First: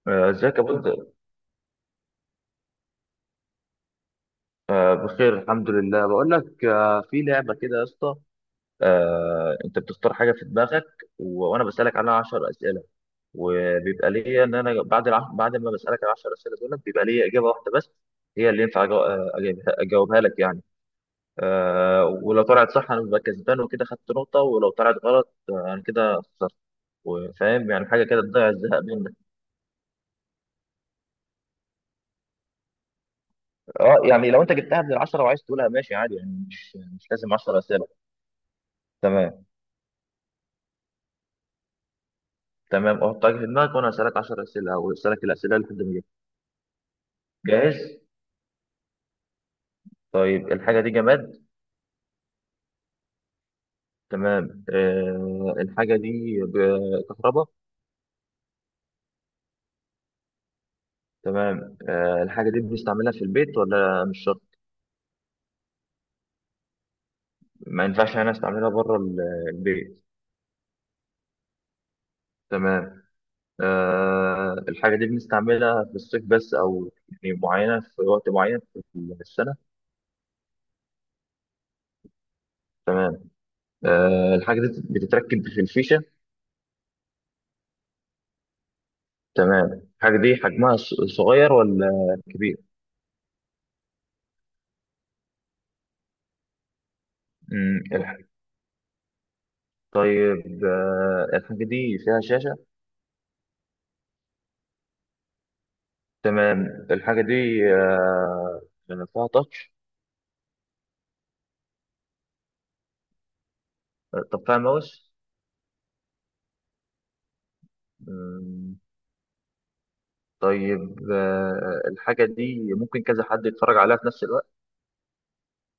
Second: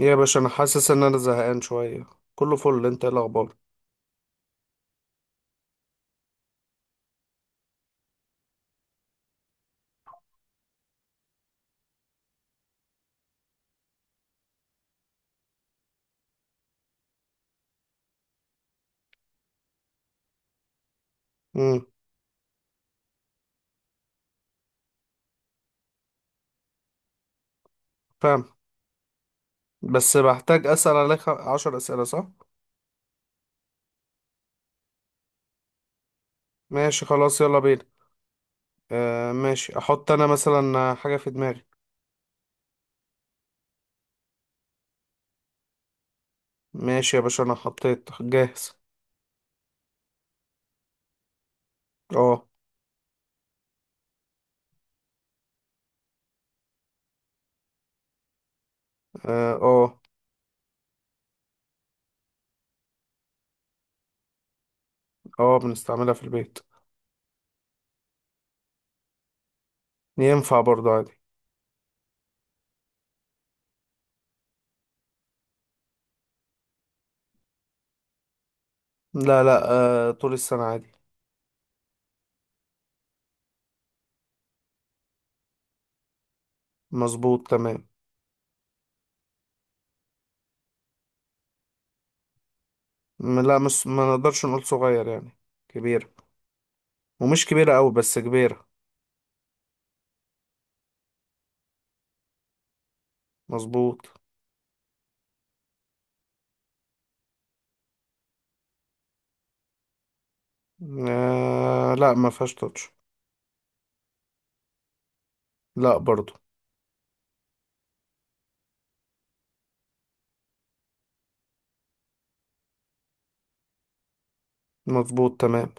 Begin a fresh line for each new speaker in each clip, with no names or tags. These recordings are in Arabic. يا باشا، انا
ازيك يا
حاسس ان
بود؟
انا زهقان شويه. كله فل، انت ايه الاخبار؟
بخير الحمد لله. بقول لك، في لعبه كده يا اسطى. انت بتختار حاجه في دماغك، وانا بسالك عنها 10 اسئله، وبيبقى ليا ان انا بعد ما بسالك ال 10 اسئله دول بيبقى ليا اجابه واحده بس، هي اللي ينفع اجاوبها لك يعني.
امم
ولو طلعت صح انا ببقى كسبان وكده خدت نقطه، ولو طلعت غلط انا كده خسرت. وفاهم يعني، حاجه كده
فاهم.
تضيع الزهق منك.
بس بحتاج اسال عليك عشر اسئله، صح؟
اه يعني لو انت جبتها من العشرة وعايز تقولها ماشي عادي يعني، مش
ماشي،
مش لازم
خلاص، يلا
10
بينا.
اسئله.
آه
تمام.
ماشي، احط انا مثلا حاجه في دماغي.
تمام، احط حاجه في دماغك وانا اسالك 10 اسئله او اسالك الاسئله اللي في دماغك.
ماشي يا باشا، انا
جاهز؟
حطيت جاهز.
طيب، الحاجه دي جماد؟
اه.
تمام. الحاجه دي كهرباء؟
اه، اه.
تمام. الحاجه دي بنستعملها في البيت ولا مش شرط؟
اه، بنستعملها في البيت.
ما ينفعش انا استعملها بره البيت؟
ينفع برضو عادي.
تمام. الحاجه دي بنستعملها في الصيف بس او يعني معينه في وقت معين في
لا،
السنه؟
لا. آه، طول السنه عادي.
الحاجه دي بتتركب في الفيشه؟
مظبوط، تمام.
تمام. الحاجه دي حجمها صغير ولا كبير؟
لا، مش ما نقدرش نقول صغير يعني. كبيره. ومش كبيره
مم،
قوي
الح-
بس كبيره.
طيب، الحاجة دي فيها شاشة؟
مظبوط.
تمام. الحاجة دي، آه، يعني فيها تاتش؟
آه لا، ما فيهاش touch.
طب فيها ماوس؟
لا برضو.
مم، طيب، الحاجة دي ممكن كذا حد يتفرج عليها في نفس الوقت؟
مظبوط، تمام.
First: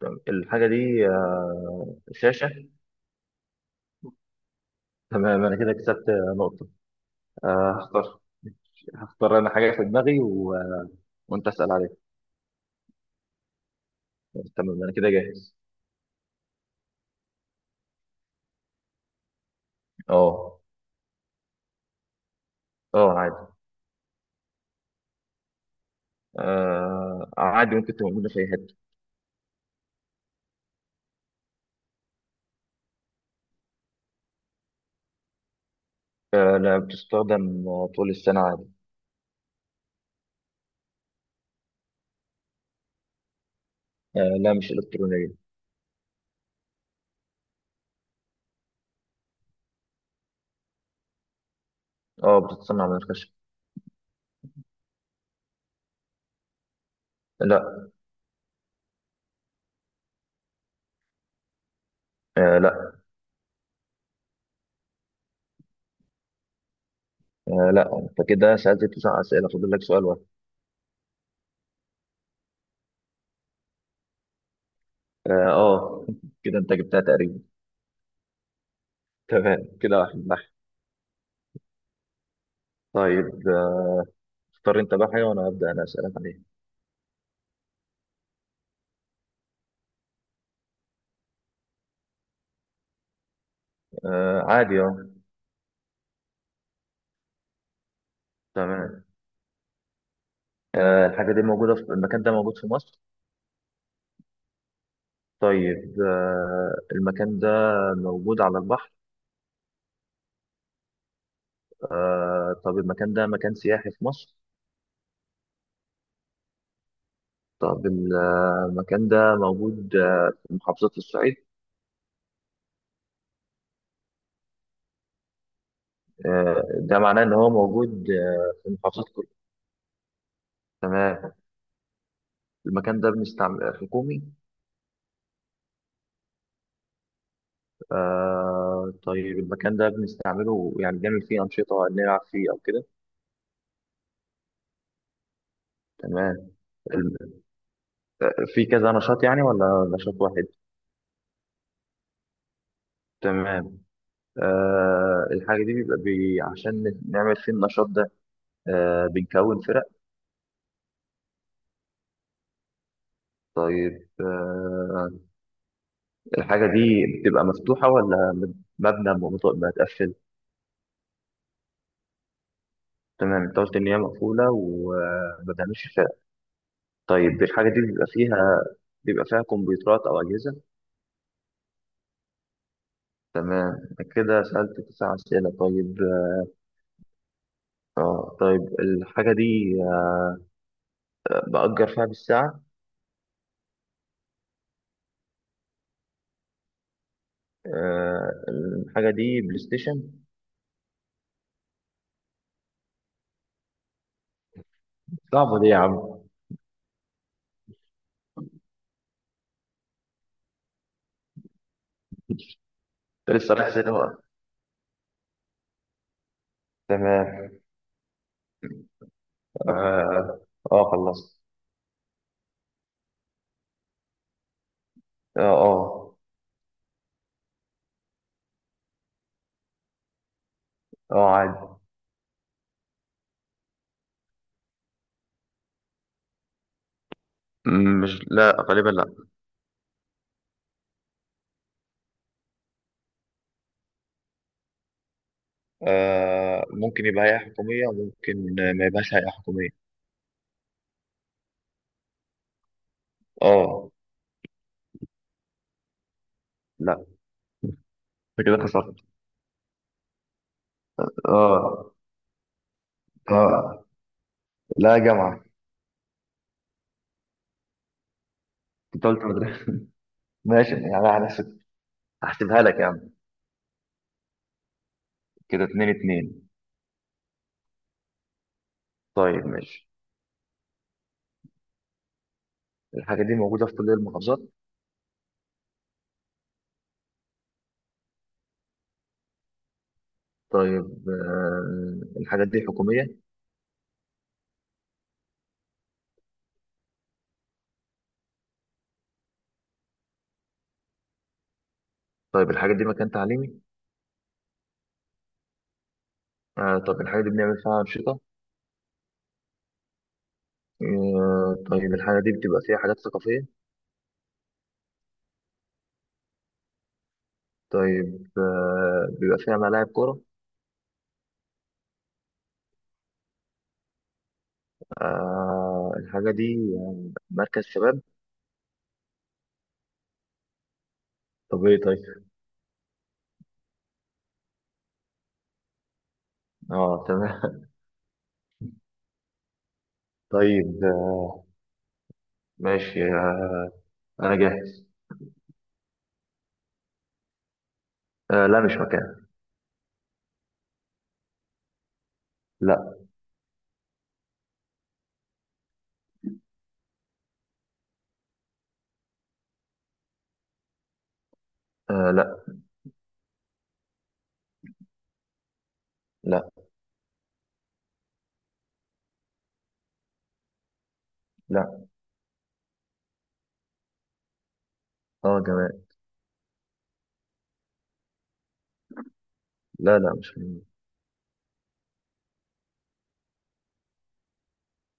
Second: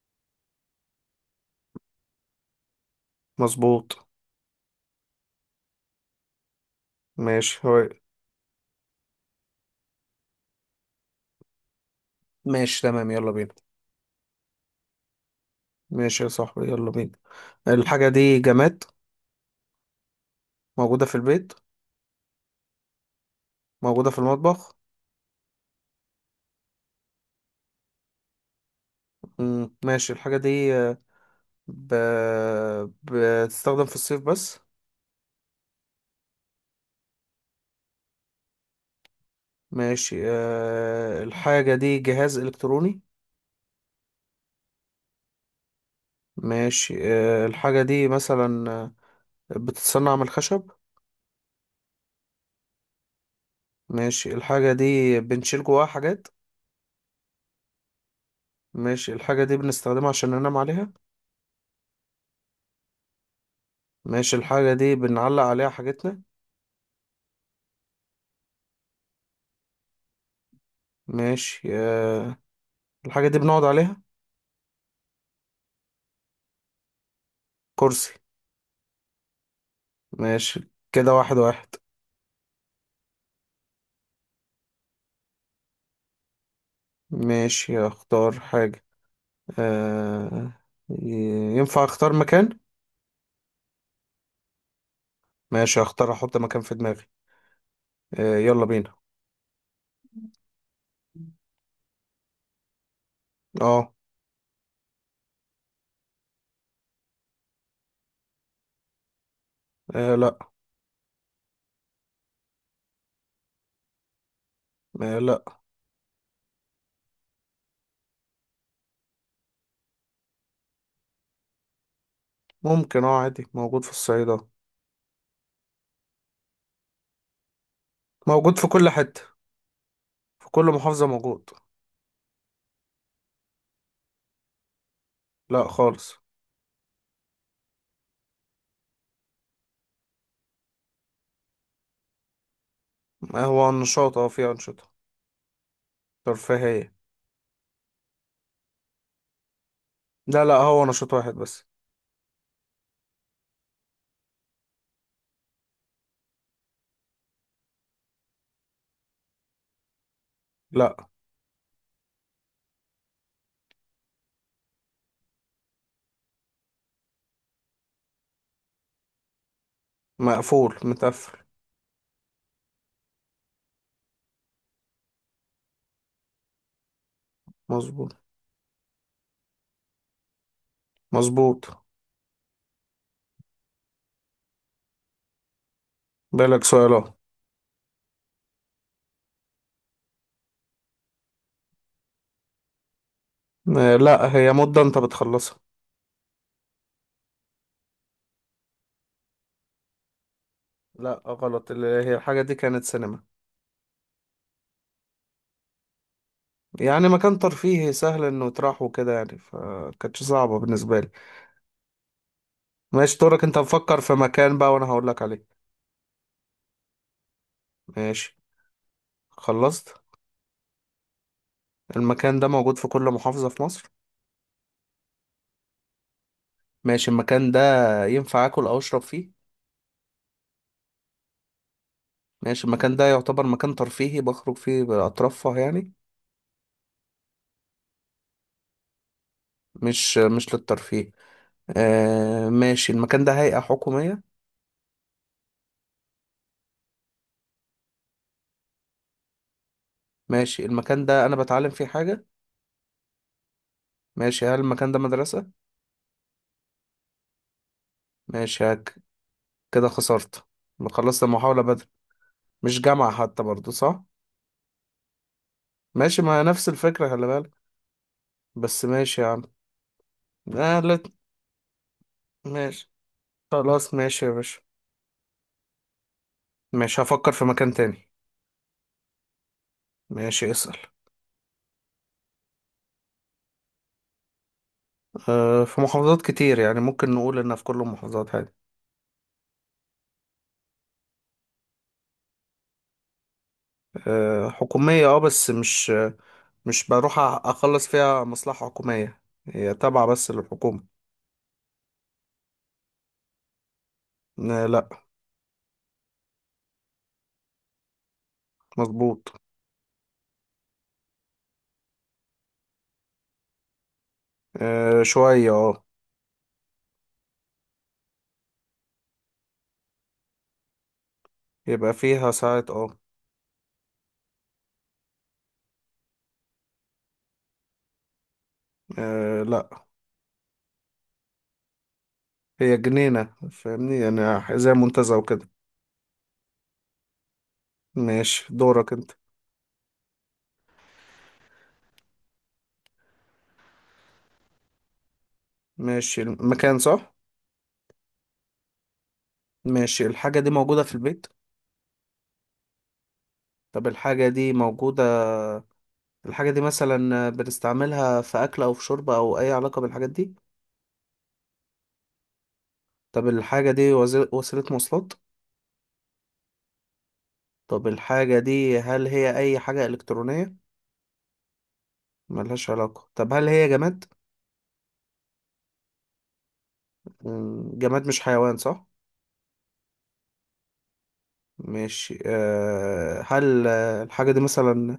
تمام. الحاجة دي شاشة.
مظبوط.
تمام، أنا كده كسبت نقطة.
ماشي
آه،
هو.
هختار هختار أنا حاجة في دماغي و... آه، وأنت أسأل عليها.
ماشي، تمام، يلا بينا.
تمام، أنا كده جاهز.
ماشي يا صاحبي، يلا بينا. الحاجة دي جماد.
أه.
موجودة في البيت.
أه، عادي.
موجودة في المطبخ.
عادي، ممكن تبقى موجودة في أي حتة.
ماشي. الحاجة دي ب... بتستخدم في الصيف بس.
لا، بتستخدم طول السنة عادي.
ماشي. الحاجة دي جهاز إلكتروني.
لا، مش إلكترونية.
ماشي، الحاجة دي مثلا بتتصنع من الخشب.
اه، بتتصنع من الخشب.
ماشي، الحاجة دي بنشيل جواها حاجات.
لا.
ماشي، الحاجة دي بنستخدمها عشان ننام عليها.
لا.
ماشي، الحاجة دي بنعلق عليها حاجتنا.
آه لا، انت كده سألت تسع أسئلة، فاضل لك سؤال واحد.
ماشي، الحاجة دي بنقعد عليها.
اه، آه. كده انت جبتها تقريبا.
كرسي.
تمام، كده واحد واحد.
ماشي، كده واحد واحد.
طيب، اختار انت بقى حاجة وانا هبدأ انا أسألك عليها.
ماشي، اختار حاجة. آه، ينفع اختار مكان؟
آه، عادي اه.
ماشي، اختار احط مكان في دماغي. آه، يلا بينا.
تمام. الحاجة دي موجودة في المكان ده، موجود في مصر؟
اه.
طيب، المكان ده موجود على البحر؟
آه، لا.
طب المكان ده مكان سياحي في مصر؟
آه، لا.
طب المكان ده موجود في محافظة الصعيد؟
ممكن اه، عادي، موجود في الصعيد اه.
ده معناه ان هو موجود
موجود في
في
كل
المحافظات
حتة.
كلها.
في كل محافظة
تمام.
موجود.
المكان ده بنستعمل حكومي؟
لا خالص.
طيب، المكان ده بنستعمله يعني بنعمل فيه انشطه نلعب فيه او كده؟
ما هو نشاط، اه فيه أنشطة
تمام.
ترفيهية.
الم- في كذا نشاط يعني ولا نشاط
لا
واحد؟
لا، هو نشاط واحد بس.
تمام. الحاجه دي بيبقى بي عشان نعمل فيه النشاط ده؟ بنكون فرق؟
لا.
طيب، الحاجه دي بتبقى مفتوحه ولا مبنى متقفل؟
مقفول، متقفل.
تمام، انت قلت ان هي مقفوله وما بنعملش. طيب، الحاجة دي بيبقى
مظبوط.
فيها بيبقى فيها كمبيوترات أو أجهزة؟
مظبوط.
تمام، كده سألت تسع أسئلة. طيب،
بالك سؤال اهو.
طيب، الحاجة دي بأجر فيها بالساعة؟
آه، لا، هي مدة انت بتخلصها.
الحاجة دي بلاي ستيشن؟
لا غلط. اللي هي الحاجة دي كانت سينما.
صعبة دي يا عم.
يعني مكان ترفيهي، سهل انه يتراح وكده يعني، فكانتش صعبة بالنسبة لي. ماشي،
أنت
دورك
لسه
انت.
رايح سنة
مفكر في
بقى.
مكان بقى وانا هقولك عليه.
تمام.
ماشي.
آه
خلصت.
آه خلصت.
المكان ده موجود في كل محافظة في مصر.
آه، آه.
ماشي. المكان ده ينفع اكل او اشرب فيه؟
آه، عادي.
ماشي. المكان ده يعتبر مكان ترفيهي، بخرج فيه اترفه يعني.
مش، لا غالبا لا.
مش للترفيه. آه ماشي. المكان ده هيئة حكومية؟
ممكن يبقى هيئة حكومية وممكن ما يبقاش هيئة حكومية.
ماشي. المكان ده أنا بتعلم فيه حاجة؟
آه،
ماشي. هل المكان ده مدرسة؟
لا. أنت كده
ماشي، هك.
خسرت.
كده خسرت. ما خلصت المحاولة بدري.
آه.
مش جامعة حتى برضو،
آه،
صح؟
لا يا جماعة.
ماشي، ما نفس الفكرة، خلي بالك. بس
انت
ماشي
قلت
يا عم.
مدرسة. ماشي،
آه، لا.
يعني على حسب. هحسبها لك يا
ماشي.
عم.
خلاص، ماشي يا باشا.
كده 2-2.
ماشي، هفكر في مكان تاني.
طيب، ماشي.
ماشي، اسأل.
الحاجة دي موجودة في كل المحافظات؟
آه، في محافظات كتير يعني، ممكن نقول إنها في كل المحافظات عادي.
طيب، الحاجات دي حكومية؟
آه، حكومية اه، بس مش بروح أخلص فيها مصلحة حكومية. هي تابعة بس للحكومة.
طيب، الحاجة دي مكان تعليمي؟
آه، لا.
طب الحاجة دي بنعمل فيها أنشطة؟
مظبوط.
طيب، الحاجة دي بتبقى فيها حاجات ثقافية؟
آه، شوية اه.
طيب، بيبقى فيها ملاعب كورة؟
يبقى فيها ساعات اه.
الحاجة دي مركز شباب؟
آه، لا.
طب ايه طيب.
هي جنينة فاهمني، يعني زي منتزه وكده.
اه، تمام.
ماشي، دورك انت.
طيب، ماشي. انا جاهز.
ماشي، المكان صح.
آه، لا مش مكان.
ماشي، الحاجة دي موجودة في البيت.
لا.
طب الحاجة دي موجودة الحاجة دي مثلا بنستعملها في أكل أو في شرب أو أي علاقة بالحاجات دي.
آه، لا.
طب الحاجة دي وسيلة مواصلات.
لا.
طب الحاجة دي هل هي أي حاجة إلكترونية؟
لا.
ملهاش علاقة. طب هل هي جماد؟
اه، تمام.
جماد مش حيوان، صح؟
لا، لا، مش فنية.
ماشي. أه، هل الحاجة دي مثلا،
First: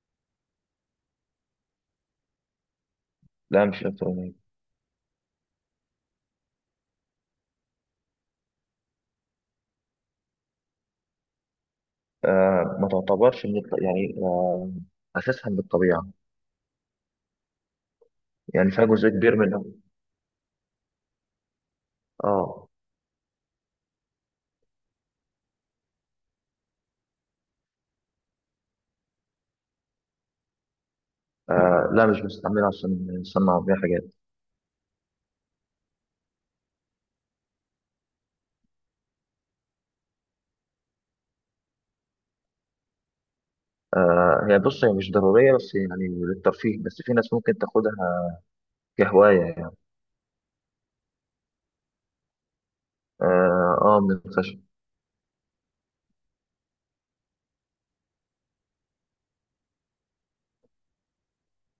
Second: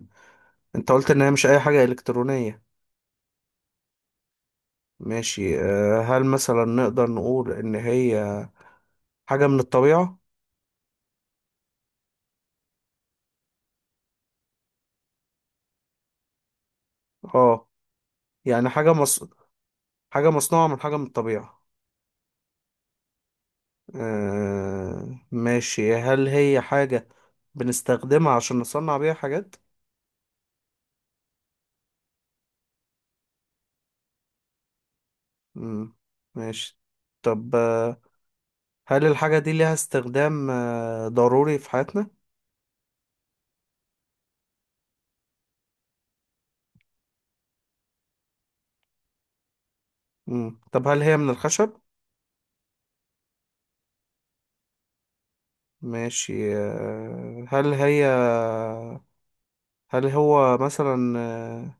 انت قلت ان هي مش اي حاجة الكترونية.
لا، مش إلكترونية.
ماشي. أه، هل مثلا نقدر نقول ان هي حاجة من الطبيعة.
ما تعتبرش من يعني، أساسها من الطبيعة.
اه. يعني
يعني فيها
حاجة
جزء كبير منها.
حاجة مصنوعة من حاجة من الطبيعة.
آه.
أه ماشي. هل هي حاجة بنستخدمها عشان نصنع بيها حاجات؟
لا، مش بنستعملها عشان نصنع بيها حاجات.
مم. ماشي. طب هل الحاجة دي ليها استخدام ضروري في حياتنا؟
هي بص، هي مش ضرورية، بس يعني للترفيه، بس في ناس ممكن تاخدها كهواية يعني.
مم. طب هل هي من الخشب؟
آه، آه، من الخشب.
ماشي. هل هو مثلا،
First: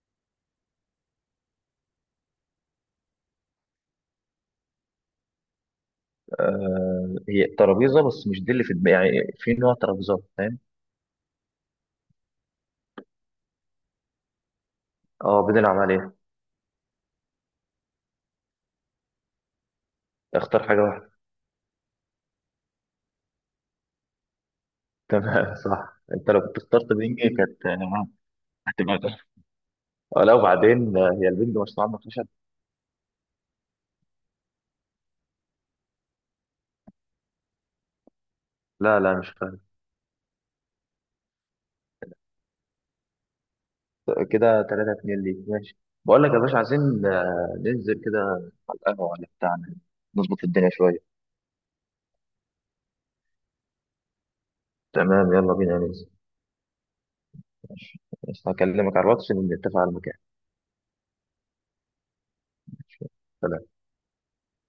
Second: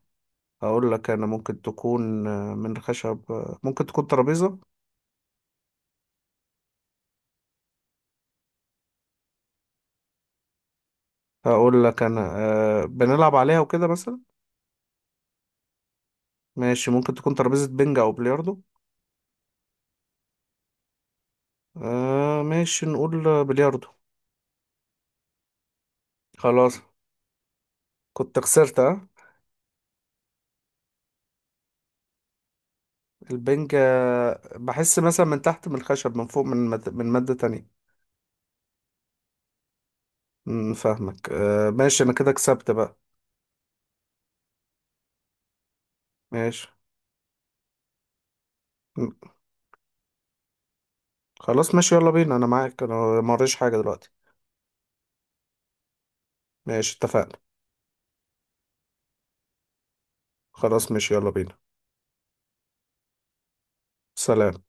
هقول لك انا، ممكن تكون من خشب، ممكن تكون ترابيزة.
هي ترابيزة، بس مش دي اللي في دماغي، يعني في نوع ترابيزات فاهم.
هقول لك انا بنلعب عليها وكده مثلا.
بنلعب عليها.
ماشي، ممكن تكون ترابيزة بنج او بلياردو.
اختار حاجة واحدة.
آه، ماشي، نقول بلياردو.
تمام، صح. انت لو كنت
خلاص.
اخترت بنج كانت
كنت خسرت
هتبقى.
ها.
لا، وبعدين هي البنج مصنوعة من الخشب؟
البنج بحس مثلا من تحت من الخشب، من فوق، من مادة تانية.
لا، لا، مش فاهم.
فاهمك. ماشي، انا كده كسبت بقى.
كده 3-2 ليك ماشي. بقول لك يا باشا،
ماشي.
عايزين ننزل كده على القهوة ولا بتاعنا، نظبط الدنيا شوية.
خلاص، ماشي يلا بينا، انا معاك انا. ما وريش حاجة دلوقتي.
تمام، يلا بينا ننزل.
ماشي، اتفقنا.
ماشي. بس هكلمك على الواتس نتفق على المكان.
خلاص، ماشي، يلا بينا.
ماشي.
سلام.